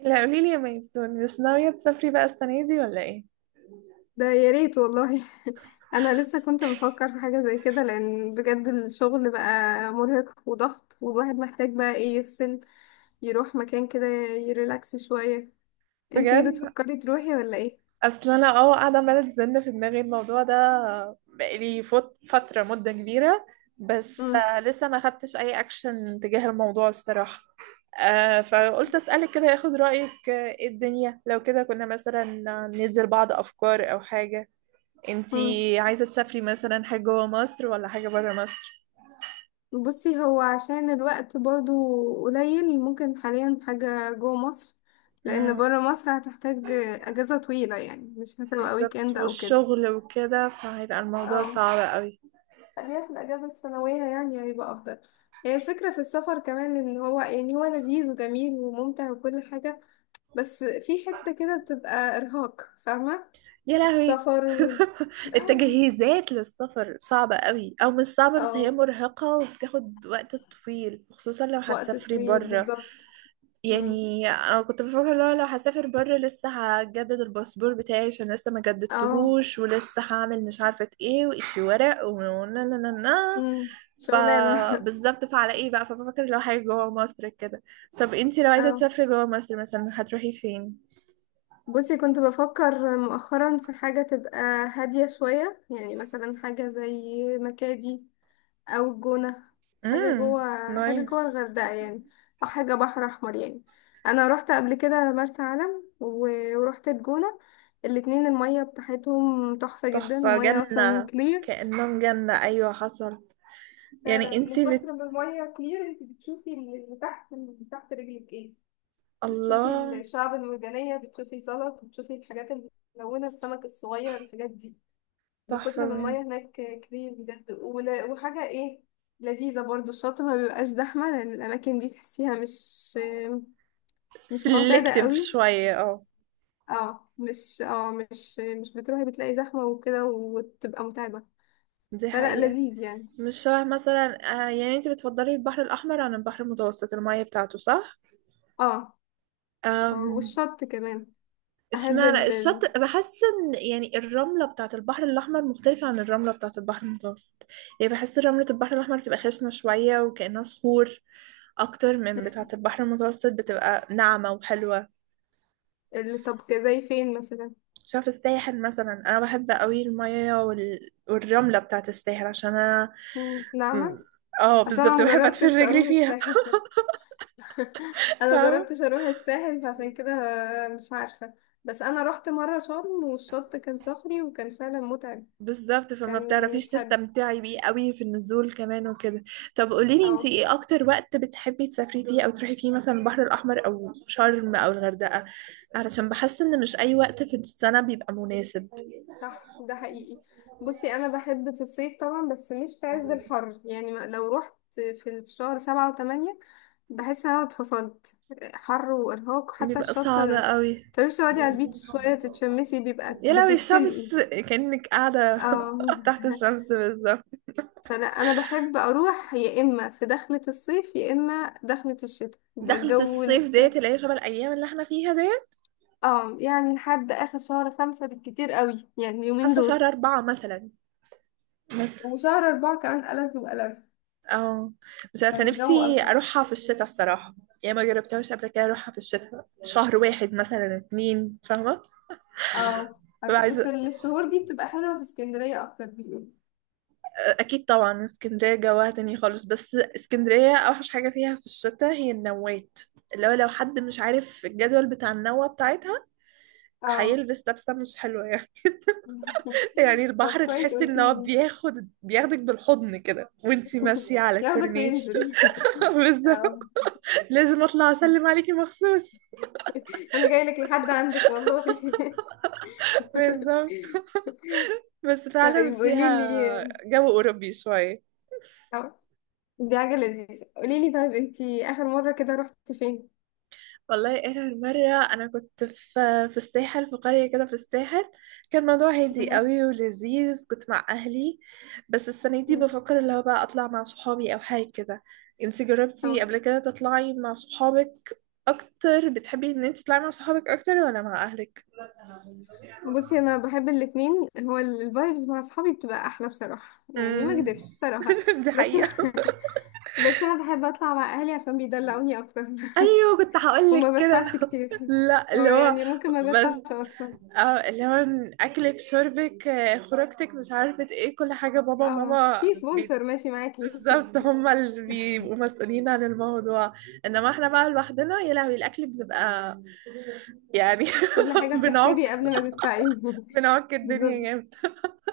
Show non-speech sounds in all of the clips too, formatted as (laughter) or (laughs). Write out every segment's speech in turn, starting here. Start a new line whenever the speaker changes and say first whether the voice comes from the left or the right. right: لا قولي لي يا ميسون، مش ناوية تسافري بقى السنة دي ولا ايه؟
left: ده يا ريت والله. (laughs) انا لسه كنت بفكر في حاجه زي كده لان بجد الشغل بقى مرهق وضغط، والواحد محتاج بقى ايه؟ يفصل، يروح مكان كده، يريلاكس شويه. انتي
right: بجد
left: بتفكري تروحي ولا ايه؟
right: اصل انا قاعدة عمالة تزن في دماغي الموضوع ده. بقالي فترة مدة كبيرة، بس
left: امم
right: لسه ما خدتش اي اكشن تجاه الموضوع الصراحة. فقلت اسألك كده ياخد رأيك، ايه الدنيا لو كده كنا مثلا ندي لبعض افكار او حاجة.
left: امم
right: انتي عايزة تسافري مثلا حاجة جوه مصر ولا حاجة برا مصر؟
left: بصي هو عشان الوقت برضو قليل ممكن حاليا حاجه جوه مصر، لان
right: امم
left: بره مصر هتحتاج اجازه طويله، يعني مش هتبقى ويك
right: بالظبط،
left: اند او كده.
right: والشغل وكده فهيبقى الموضوع
left: اه،
right: صعب قوي.
left: خليها في الأجازة السنوية يعني، هيبقى أفضل. هي الفكرة في السفر كمان، إن هو يعني هو لذيذ وجميل وممتع وكل حاجة، بس في حتة كده بتبقى إرهاق فاهمة.
right: يا لهوي!
left: السفر وال
right: (laughs)
left: اه.
right: التجهيزات للسفر صعبة قوي، أو مش صعبة بس هي
left: اه،
right: مرهقة وبتاخد وقت طويل خصوصا لو
left: وقت
right: هتسافري
left: طويل
right: برا.
left: بالظبط. مم.
right: يعني أنا كنت بفكر لو هسافر برا، لسه هجدد الباسبور بتاعي عشان لسه ما
left: اه.
right: جددتهوش، ولسه هعمل مش عارفة ايه، وإشي ورق ونا نا نا نا. ف
left: شغلانة. (laughs)
right: بالظبط، فعلى ايه بقى، فبفكر لو حاجة جوا مصر كده. طب انتي لو عايزة
left: اه،
right: تسافري جوا مصر، مثلا هتروحي فين؟
left: بصي كنت بفكر مؤخرا في حاجة تبقى هادية شوية، يعني مثلا حاجة زي مكادي او الجونة، حاجة
right: امم
left: جوه حاجة جوه
right: نايس.
left: الغردقة يعني، او حاجة بحر احمر يعني. انا روحت قبل كده مرسى علم وروحت الجونة، الاتنين المية بتاعتهم تحفة جدا،
right: تحفة،
left: المية اصلا
right: جنة.
left: كلير.
right: كأنهم جنة. أيوة، حصل. يعني
left: فعلا من
right: انتي بت...
left: كتر ما المية كلير انت بتشوفي اللي تحت، اللي تحت رجلك ايه، بتشوفي
right: الله،
left: الشعب المرجانية، بتشوفي سلط، بتشوفي الحاجات الملونة، السمك الصغير، الحاجات دي، من
right: تحفة
left: كتر ما
right: بجد.
left: المية هناك كتير بجد. وحاجة ايه لذيذة برضو، الشاطئ ما بيبقاش زحمة لأن الأماكن دي تحسيها مش معتادة
right: سلكتيف
left: قوي.
right: شوية، اه.
left: اه، مش بتروحي بتلاقي زحمة وكده وتبقى متعبة،
right: دي
left: فلا
right: حقيقة.
left: لذيذ يعني.
right: مش شبه مثلا، يعني انتي بتفضلي البحر الأحمر عن البحر المتوسط، المية بتاعته، صح؟
left: اه.
right: أم،
left: والشط كمان. أحب
right: اشمعنى
left: ال ال-
right: الشط، بحس ان يعني الرملة بتاعت البحر الأحمر مختلفة عن الرملة بتاعت البحر المتوسط. يعني بحس رملة البحر الأحمر بتبقى خشنة شوية وكأنها صخور، أكتر من
left: مم.
right: بتاعت البحر المتوسط بتبقى ناعمة وحلوة.
left: طب زي فين مثلا؟
right: شاف الساحل مثلا، انا بحب قوي المية وال... والرملة بتاعت الساحل عشان انا
left: مم،
right: م-
left: نعمة.
right: اه
left: أصلا أنا
right: بالظبط، بحب ادفن
left: مجربتش
right: رجلي
left: أروح
right: فيها.
left: الساحل. (laughs)
right: (laughs)
left: انا
right: فاهمة.
left: جربتش اروح الساحل، فعشان كده مش عارفة. بس انا رحت مرة شرم والشط كان صخري وكان فعلا متعب،
right: بالظبط، فما
left: كان
right: بتعرفيش
left: مش حلو.
right: تستمتعي بيه قوي في النزول كمان وكده. طب قوليلي انتي
left: اه،
right: ايه اكتر وقت بتحبي تسافري فيه او تروحي فيه، مثلا البحر الاحمر او شرم او الغردقة، علشان بحس ان مش اي وقت في السنة بيبقى مناسب.
left: صح، ده حقيقي. بصي، انا بحب في الصيف طبعا بس مش في عز الحر يعني. لو رحت في في شهر 7 و8 بحس ان انا اتفصلت، حر وارهاق، حتى
right: بيبقى
left: الشط
right: صعب قوي.
left: تروحي تقعدي على البيتش شوية تتشمسي بيبقى
right: يا لهوي
left: بتتسلقي.
right: الشمس، كأنك قاعدة
left: اه. (laughs)
right: (laughs) تحت الشمس بالظبط.
left: فانا بحب اروح يا اما في دخلة الصيف يا اما دخلة الشتاء يبقى
right: دخلة
left: الجو
right: الصيف
left: لسه.
right: ديت اللي هي شبه الأيام اللي احنا فيها ديت.
left: اه، يعني لحد اخر شهر 5 بالكتير قوي، يعني اليومين
right: حاسة شهر
left: دول.
right: أربعة مثلا. مثلا،
left: وشهر اربعة كمان ألذ وألذ،
right: اه. مش عارفة،
left: يعني الجو
right: نفسي
left: ألطف.
right: أروحها في الشتاء الصراحة. يعني ما جربتهاش قبل كده أروحها في الشتاء، شهر واحد مثلا اتنين، فاهمة. ببقى
left: بس
right: عايزة.
left: الشهور دي بتبقى حلوة في اسكندرية اكتر بيقولوا.
right: أكيد طبعا اسكندرية جواها تاني خالص، بس اسكندرية أوحش حاجة فيها في الشتاء هي النوات، اللي هو لو حد مش عارف الجدول بتاع النوة بتاعتها،
left: اه.
right: هيلبس لبسة مش حلوة يعني. (laughs) يعني
left: (laughs) طب
right: البحر
left: كويس
right: تحس ان هو
left: قلتيلي.
right: بياخدك بالحضن كده وانتي
left: (laughs)
right: ماشية على
left: ياخدك
right: الكورنيش.
left: وينزل.
right: (laughs)
left: (laughs)
right: بالظبط.
left: اه.
right: لازم اطلع اسلم عليكي مخصوص.
left: انا جايلك لحد عندك والله.
right: بالظبط.
left: (laughs)
right: بس فعلا
left: طيب
right: فيها
left: قوليلي،
right: جو اوروبي شويه.
left: دي حاجة لذيذة. قوليلي طيب، انتي آخر مرة كده رحتي فين؟
right: والله اخر مره انا كنت في الساحل، في قريه كده في الساحل، كان الموضوع هادي
left: مهم.
right: قوي ولذيذ، كنت مع اهلي. بس السنه دي
left: مم.
right: بفكر اللي هو بقى اطلع مع صحابي او حاجه كده. انتي جربتي
left: اه،
right: قبل كده تطلعي مع صحابك؟ اكتر بتحبي ان انت تطلعي مع صحابك اكتر ولا مع اهلك؟
left: بصي انا بحب الاتنين، هو الفايبز مع اصحابي بتبقى احلى بصراحة، يعني ما اكدبش
right: امم.
left: الصراحة.
right: (laughs) دي
left: بس
right: حقيقه.
left: (laughs) بس انا بحب اطلع مع اهلي عشان بيدلعوني اكتر.
right: ايوه كنت
left: (laughs) وما
right: هقولك
left: بدفعش
right: كده.
left: كتير،
right: (laughs) لا
left: هو
right: اللي هو،
left: يعني ممكن ما بدفعش
right: بس
left: اصلا.
right: اه اللي هو اكلك شربك، خروجتك، مش عارفة ايه، كل حاجة بابا
left: اه،
right: وماما
left: في سبونسر ماشي معاكي.
right: بالظبط، هما اللي بيبقوا مسؤولين عن الموضوع. انما احنا بقى لوحدنا، يا لهوي الاكل، بنبقى يعني
left: (laughs) كل
right: (laughs)
left: حاجة بتحسبي
right: بنعك
left: قبل ما تدفعي. (laughs)
right: بنعك الدنيا
left: بالظبط.
right: جامد.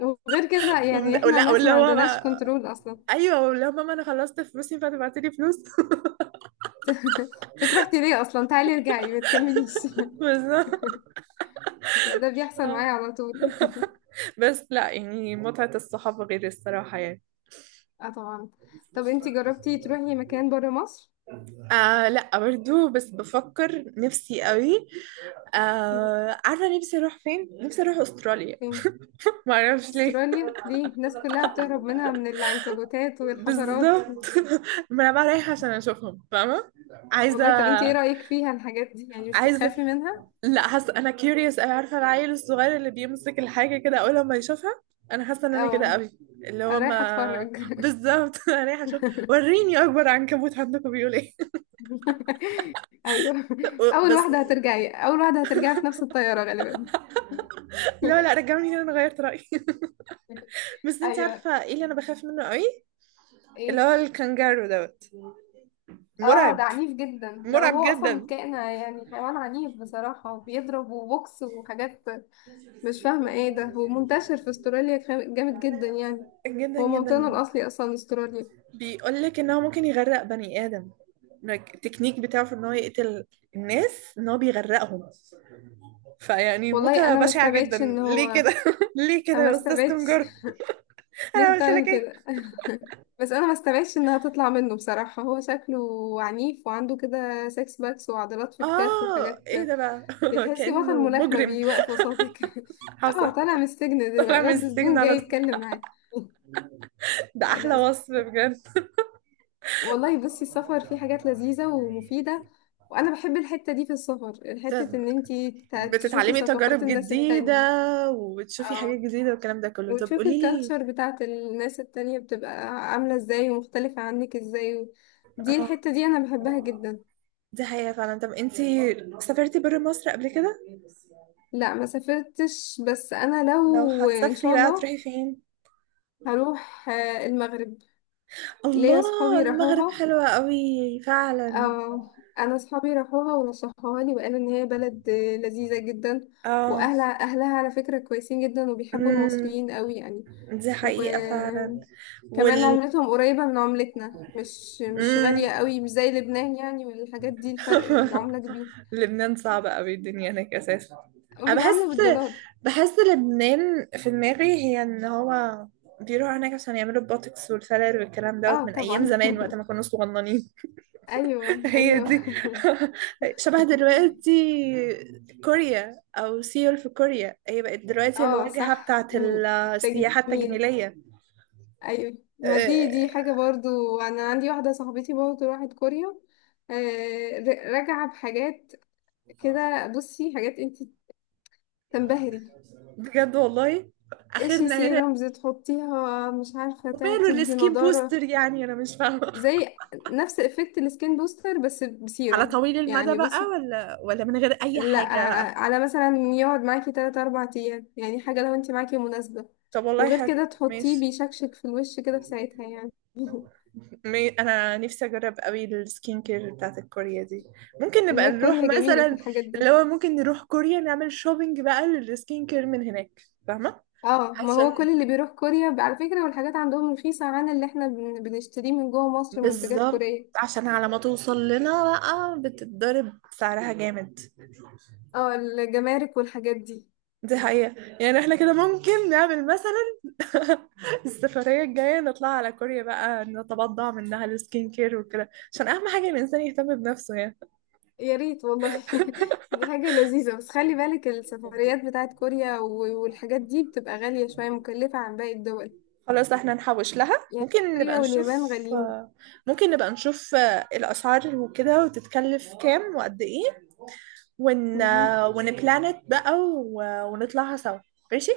left: وغير كده يعني احنا
right: ولا
left: ناس
right: واللي
left: ما
right: هو
left: عندناش
right: بقى،
left: كنترول اصلا.
right: ايوه واللي هو ماما انا خلصت فلوسي فتبعتلي فلوس. (laughs)
left: (laughs) انتك رحتي ليه اصلا؟ تعالي ارجعي ما تكمليش. (laughs)
right: بالظبط.
left: ده بيحصل معايا على طول. (laughs)
right: بس لا، يعني متعة الصحاب غير الصراحة يعني.
left: اه طبعا. طب انتي جربتي تروحي مكان بره مصر؟
right: لا برضو، بس بفكر نفسي قوي.
left: مم.
right: عارفة نفسي اروح فين؟ نفسي اروح استراليا.
left: فين؟
right: معرفش ليه.
left: استراليا ليه، الناس كلها بتهرب منها من العنكبوتات والحشرات.
right: بالظبط.
left: (laughs)
right: (laughs) ما انا بقى رايحة عشان اشوفهم، فاهمة؟ عايزة.
left: والله، طب انتي ايه رأيك فيها الحاجات دي، يعني مش
right: عايزة.
left: بتخافي منها؟
right: لا حاسة انا curious أوي، عارفة العيل الصغير اللي بيمسك الحاجة كده اول لما يشوفها، انا حاسة ان انا كده
left: اه.
right: قوي. اللي
left: انا
right: هو
left: رايحة
right: ما،
left: اتفرج.
right: بالظبط. (laughs) انا رايحة اشوف،
left: (laughs)
right: وريني اكبر عنكبوت عندكم بيقول ايه.
left: ايوه،
right: (laughs)
left: اول
right: بس
left: واحدة هترجعي، اول واحدة هترجعي في نفس الطيارة غالبا.
right: لا لا،
left: (laughs)
right: رجعوني هنا انا غيرت رأيي. (laughs) بس انت
left: ايوه.
right: عارفة ايه اللي انا بخاف منه قوي؟ اللي
left: ايه؟
right: هو الكنجارو دوت.
left: اه، ده
right: مرعب.
left: عنيف جدا، لا
right: مرعب
left: هو اصلا
right: جدا.
left: كائن يعني حيوان عنيف بصراحة، وبيضرب وبوكس وحاجات مش فاهمة ايه ده، ومنتشر في استراليا. جامد جدا يعني،
right: جدا
left: هو موطنه
right: جدا.
left: الاصلي اصلا استراليا.
right: بيقول لك ان هو ممكن يغرق بني ادم، like التكنيك بتاعه في ان هو يقتل الناس ان هو بيغرقهم، فيعني
left: والله
right: موتة
left: انا ما
right: بشعة جدا،
left: استبعدش ان
right: ليه
left: هو،
right: كده. (laughs) ليه كده
left: انا ما
right: يا استاذ
left: استبعدش.
right: كنجارو،
left: (laughs)
right: انا
left: ليه
right: عملت لك
left: بتعمل
right: ايه؟
left: كده؟ (laughs) بس انا ما استبعدش انها تطلع منه بصراحة، هو شكله عنيف وعنده كده سكس باكس وعضلات في كتافه
right: اه
left: وحاجات،
right: ايه ده بقى، (laughs)
left: تحسي بطل
right: كأنه
left: ملاكمة
right: مجرم.
left: بيوقف قصادك. (laughs) اه،
right: حصل،
left: طالع من السجن
right: طلع
left: دلوقتي،
right: من
left: رد
right: السجن
left: سجون جاي
right: على طول.
left: يتكلم معاك. (laughs)
right: ده احلى
left: انا،
right: وصف بجد. (laughs)
left: والله بصي السفر فيه حاجات لذيذة ومفيدة، وانا بحب الحتة دي في السفر، حتة
right: طب
left: ان انتي تشوفي
right: بتتعلمي
left: ثقافات
right: تجارب
left: الناس
right: جديدة
left: التانية.
right: وبتشوفي حاجات
left: اه،
right: جديدة والكلام ده كله، طب
left: وتشوفي
right: قولي لي،
left: الكالتشر بتاعت الناس التانية بتبقى عاملة ازاي ومختلفة عنك ازاي، و... دي
right: اه.
left: الحتة دي انا بحبها جدا.
right: دي حقيقة فعلا. طب انتي سافرتي برا مصر قبل كده؟
left: لا ما سافرتش، بس انا
right: لو
left: لو ان
right: هتسافري
left: شاء
right: بقى تروحي
left: الله
right: فين؟
left: هروح المغرب، ليا
right: الله.
left: صحابي
right: المغرب
left: راحوها.
right: حلوة قوي فعلا.
left: اه، انا اصحابي راحوها ونصحوها لي، وقالوا ان هي بلد لذيذه جدا.
right: اه.
left: واهلها، على فكره كويسين جدا وبيحبوا
right: امم.
left: المصريين قوي يعني.
right: دي حقيقة فعلا.
left: وكمان
right: وال،
left: عملتهم قريبه من عملتنا، مش
right: امم.
left: غاليه قوي، مش زي لبنان يعني والحاجات دي، الفرق
right: (laughs)
left: العمله كبير،
right: لبنان صعبة قوي الدنيا هناك اساسا. انا
left: وبيتعاملوا
right: بحس،
left: بالدولار.
right: بحس لبنان في دماغي هي ان هو بيروحوا هناك عشان يعملوا البوتوكس والفيلر والكلام دوت
left: اه
right: من ايام
left: طبعا.
right: زمان وقت ما كنا صغننين.
left: (laughs) ايوه
right: هي
left: ايوه.
right: دي.
left: (laughs)
right: (laughs) شبه دلوقتي كوريا، او سيول في كوريا، هي بقت دلوقتي
left: اه،
right: الواجهة
left: صح.
right: بتاعت
left: مم،
right: السياحة
left: تجميل.
right: التجميلية.
left: ايوه، ما
right: أه،
left: دي حاجه برضو، انا عندي واحده صاحبتي برضو راحت كوريا. راجعه بحاجات كده، بصي حاجات انت تنبهري،
right: بجد والله.
left: ايش
right: اخرنا هنا.
left: سيرمز تحطيها، مش عارفه
right: وماله
left: تدي
right: السكين
left: نضاره،
right: بوستر يعني، انا مش فاهمة.
left: زي نفس افكت السكين بوستر بس
right: (laughs) على
left: بسيرم
right: طويل المدى
left: يعني
right: بقى،
left: بصي.
right: ولا من غير اي
left: لا،
right: حاجة؟
left: على مثلا يقعد معاكي 3 4 ايام يعني، حاجه لو انت معاكي مناسبه،
right: طب والله
left: وغير
right: حلو
left: كده تحطيه
right: ماشي.
left: بيشكشك في الوش كده في ساعتها يعني. (laughs)
right: انا نفسي اجرب قوي السكين كير بتاعت الكوريا دي. ممكن نبقى
left: لا،
right: نروح
left: كوريا جميله في
right: مثلا،
left: الحاجات دي.
right: اللي هو ممكن نروح كوريا نعمل شوبينج بقى للسكين كير من هناك، فاهمة.
left: اه، ما هو
right: عشان
left: كل اللي بيروح كوريا، على فكرة والحاجات عندهم رخيصة عن اللي احنا بنشتريه من جوه مصر منتجات
right: بالظبط،
left: كورية.
right: عشان على ما توصل لنا بقى بتتضرب سعرها جامد.
left: اه، الجمارك والحاجات دي.
right: دي حقيقة. يعني احنا كده ممكن نعمل مثلا السفرية الجاية نطلع على كوريا بقى، نتبضع منها السكين كير وكده، عشان اهم حاجة الانسان يهتم بنفسه يعني.
left: يا ريت والله. (laughs) دي حاجة لذيذة، بس خلي بالك السفريات بتاعت كوريا والحاجات دي بتبقى غالية شوية، مكلفة عن باقي الدول
right: خلاص احنا نحوش لها،
left: يعني،
right: ممكن نبقى
left: كوريا واليابان
right: نشوف.
left: غاليين.
right: آه، ممكن نبقى نشوف الأسعار وكده، وتتكلف كام وقد ايه، ون
left: مهم.
right: آه، ونبلانت بقى، ونطلعها سوا. ماشي.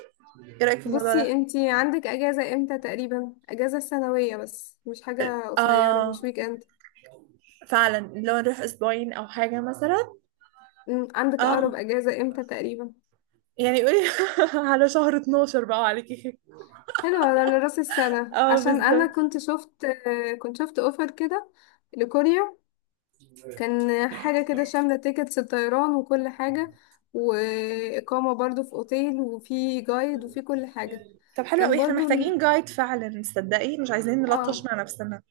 right: ايه رأيك في الموضوع
left: بصي
right: ده؟
left: انتي عندك اجازة امتى تقريبا، اجازة سنوية بس مش حاجة قصيرة، مش
right: اه
left: ويك اند.
right: فعلا، لو نروح اسبوعين او حاجة مثلا.
left: مم، عندك اقرب
right: اه
left: اجازة امتى تقريبا؟
right: يعني قولي. (laughs) على شهر 12 بقى عليكي.
left: حلو، ده لراس السنة،
right: اه
left: عشان أنا
right: بالظبط.
left: كنت شفت، كنت شفت أوفر كده لكوريا، كان حاجة كده شاملة تيكتس الطيران وكل حاجة، وإقامة برضو في أوتيل، وفي جايد، وفي كل حاجة.
right: طب حلو
left: كان
right: قوي، احنا
left: برضو
right: محتاجين
left: ال...
right: جايد فعلا تصدقي، مش عايزين نلطش
left: اه
right: مع نفسنا.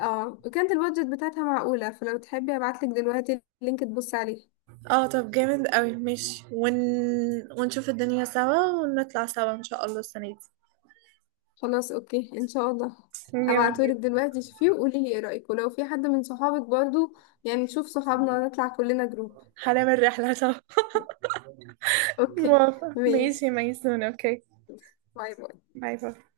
left: اه، وكانت البادجت بتاعتها معقولة، فلو تحبي هبعتلك دلوقتي اللينك تبص عليه.
right: اه طب جامد قوي ماشي، ونشوف الدنيا سوا ونطلع سوا ان شاء الله السنة دي.
left: خلاص اوكي، ان شاء الله.
right: جامد
left: هبعتهولك
right: جدا.
left: دلوقتي شوفيه وقولي لي ايه رأيك، ولو في حد من صحابك برضو يعني، شوف صحابنا نطلع كلنا جروب.
right: هنعمل رحلة سوا. (laughs)
left: اوكي.
right: موافقة، ماشي
left: ماشي،
right: يا ميسون، اوكي.
left: باي باي.
right: باي باي.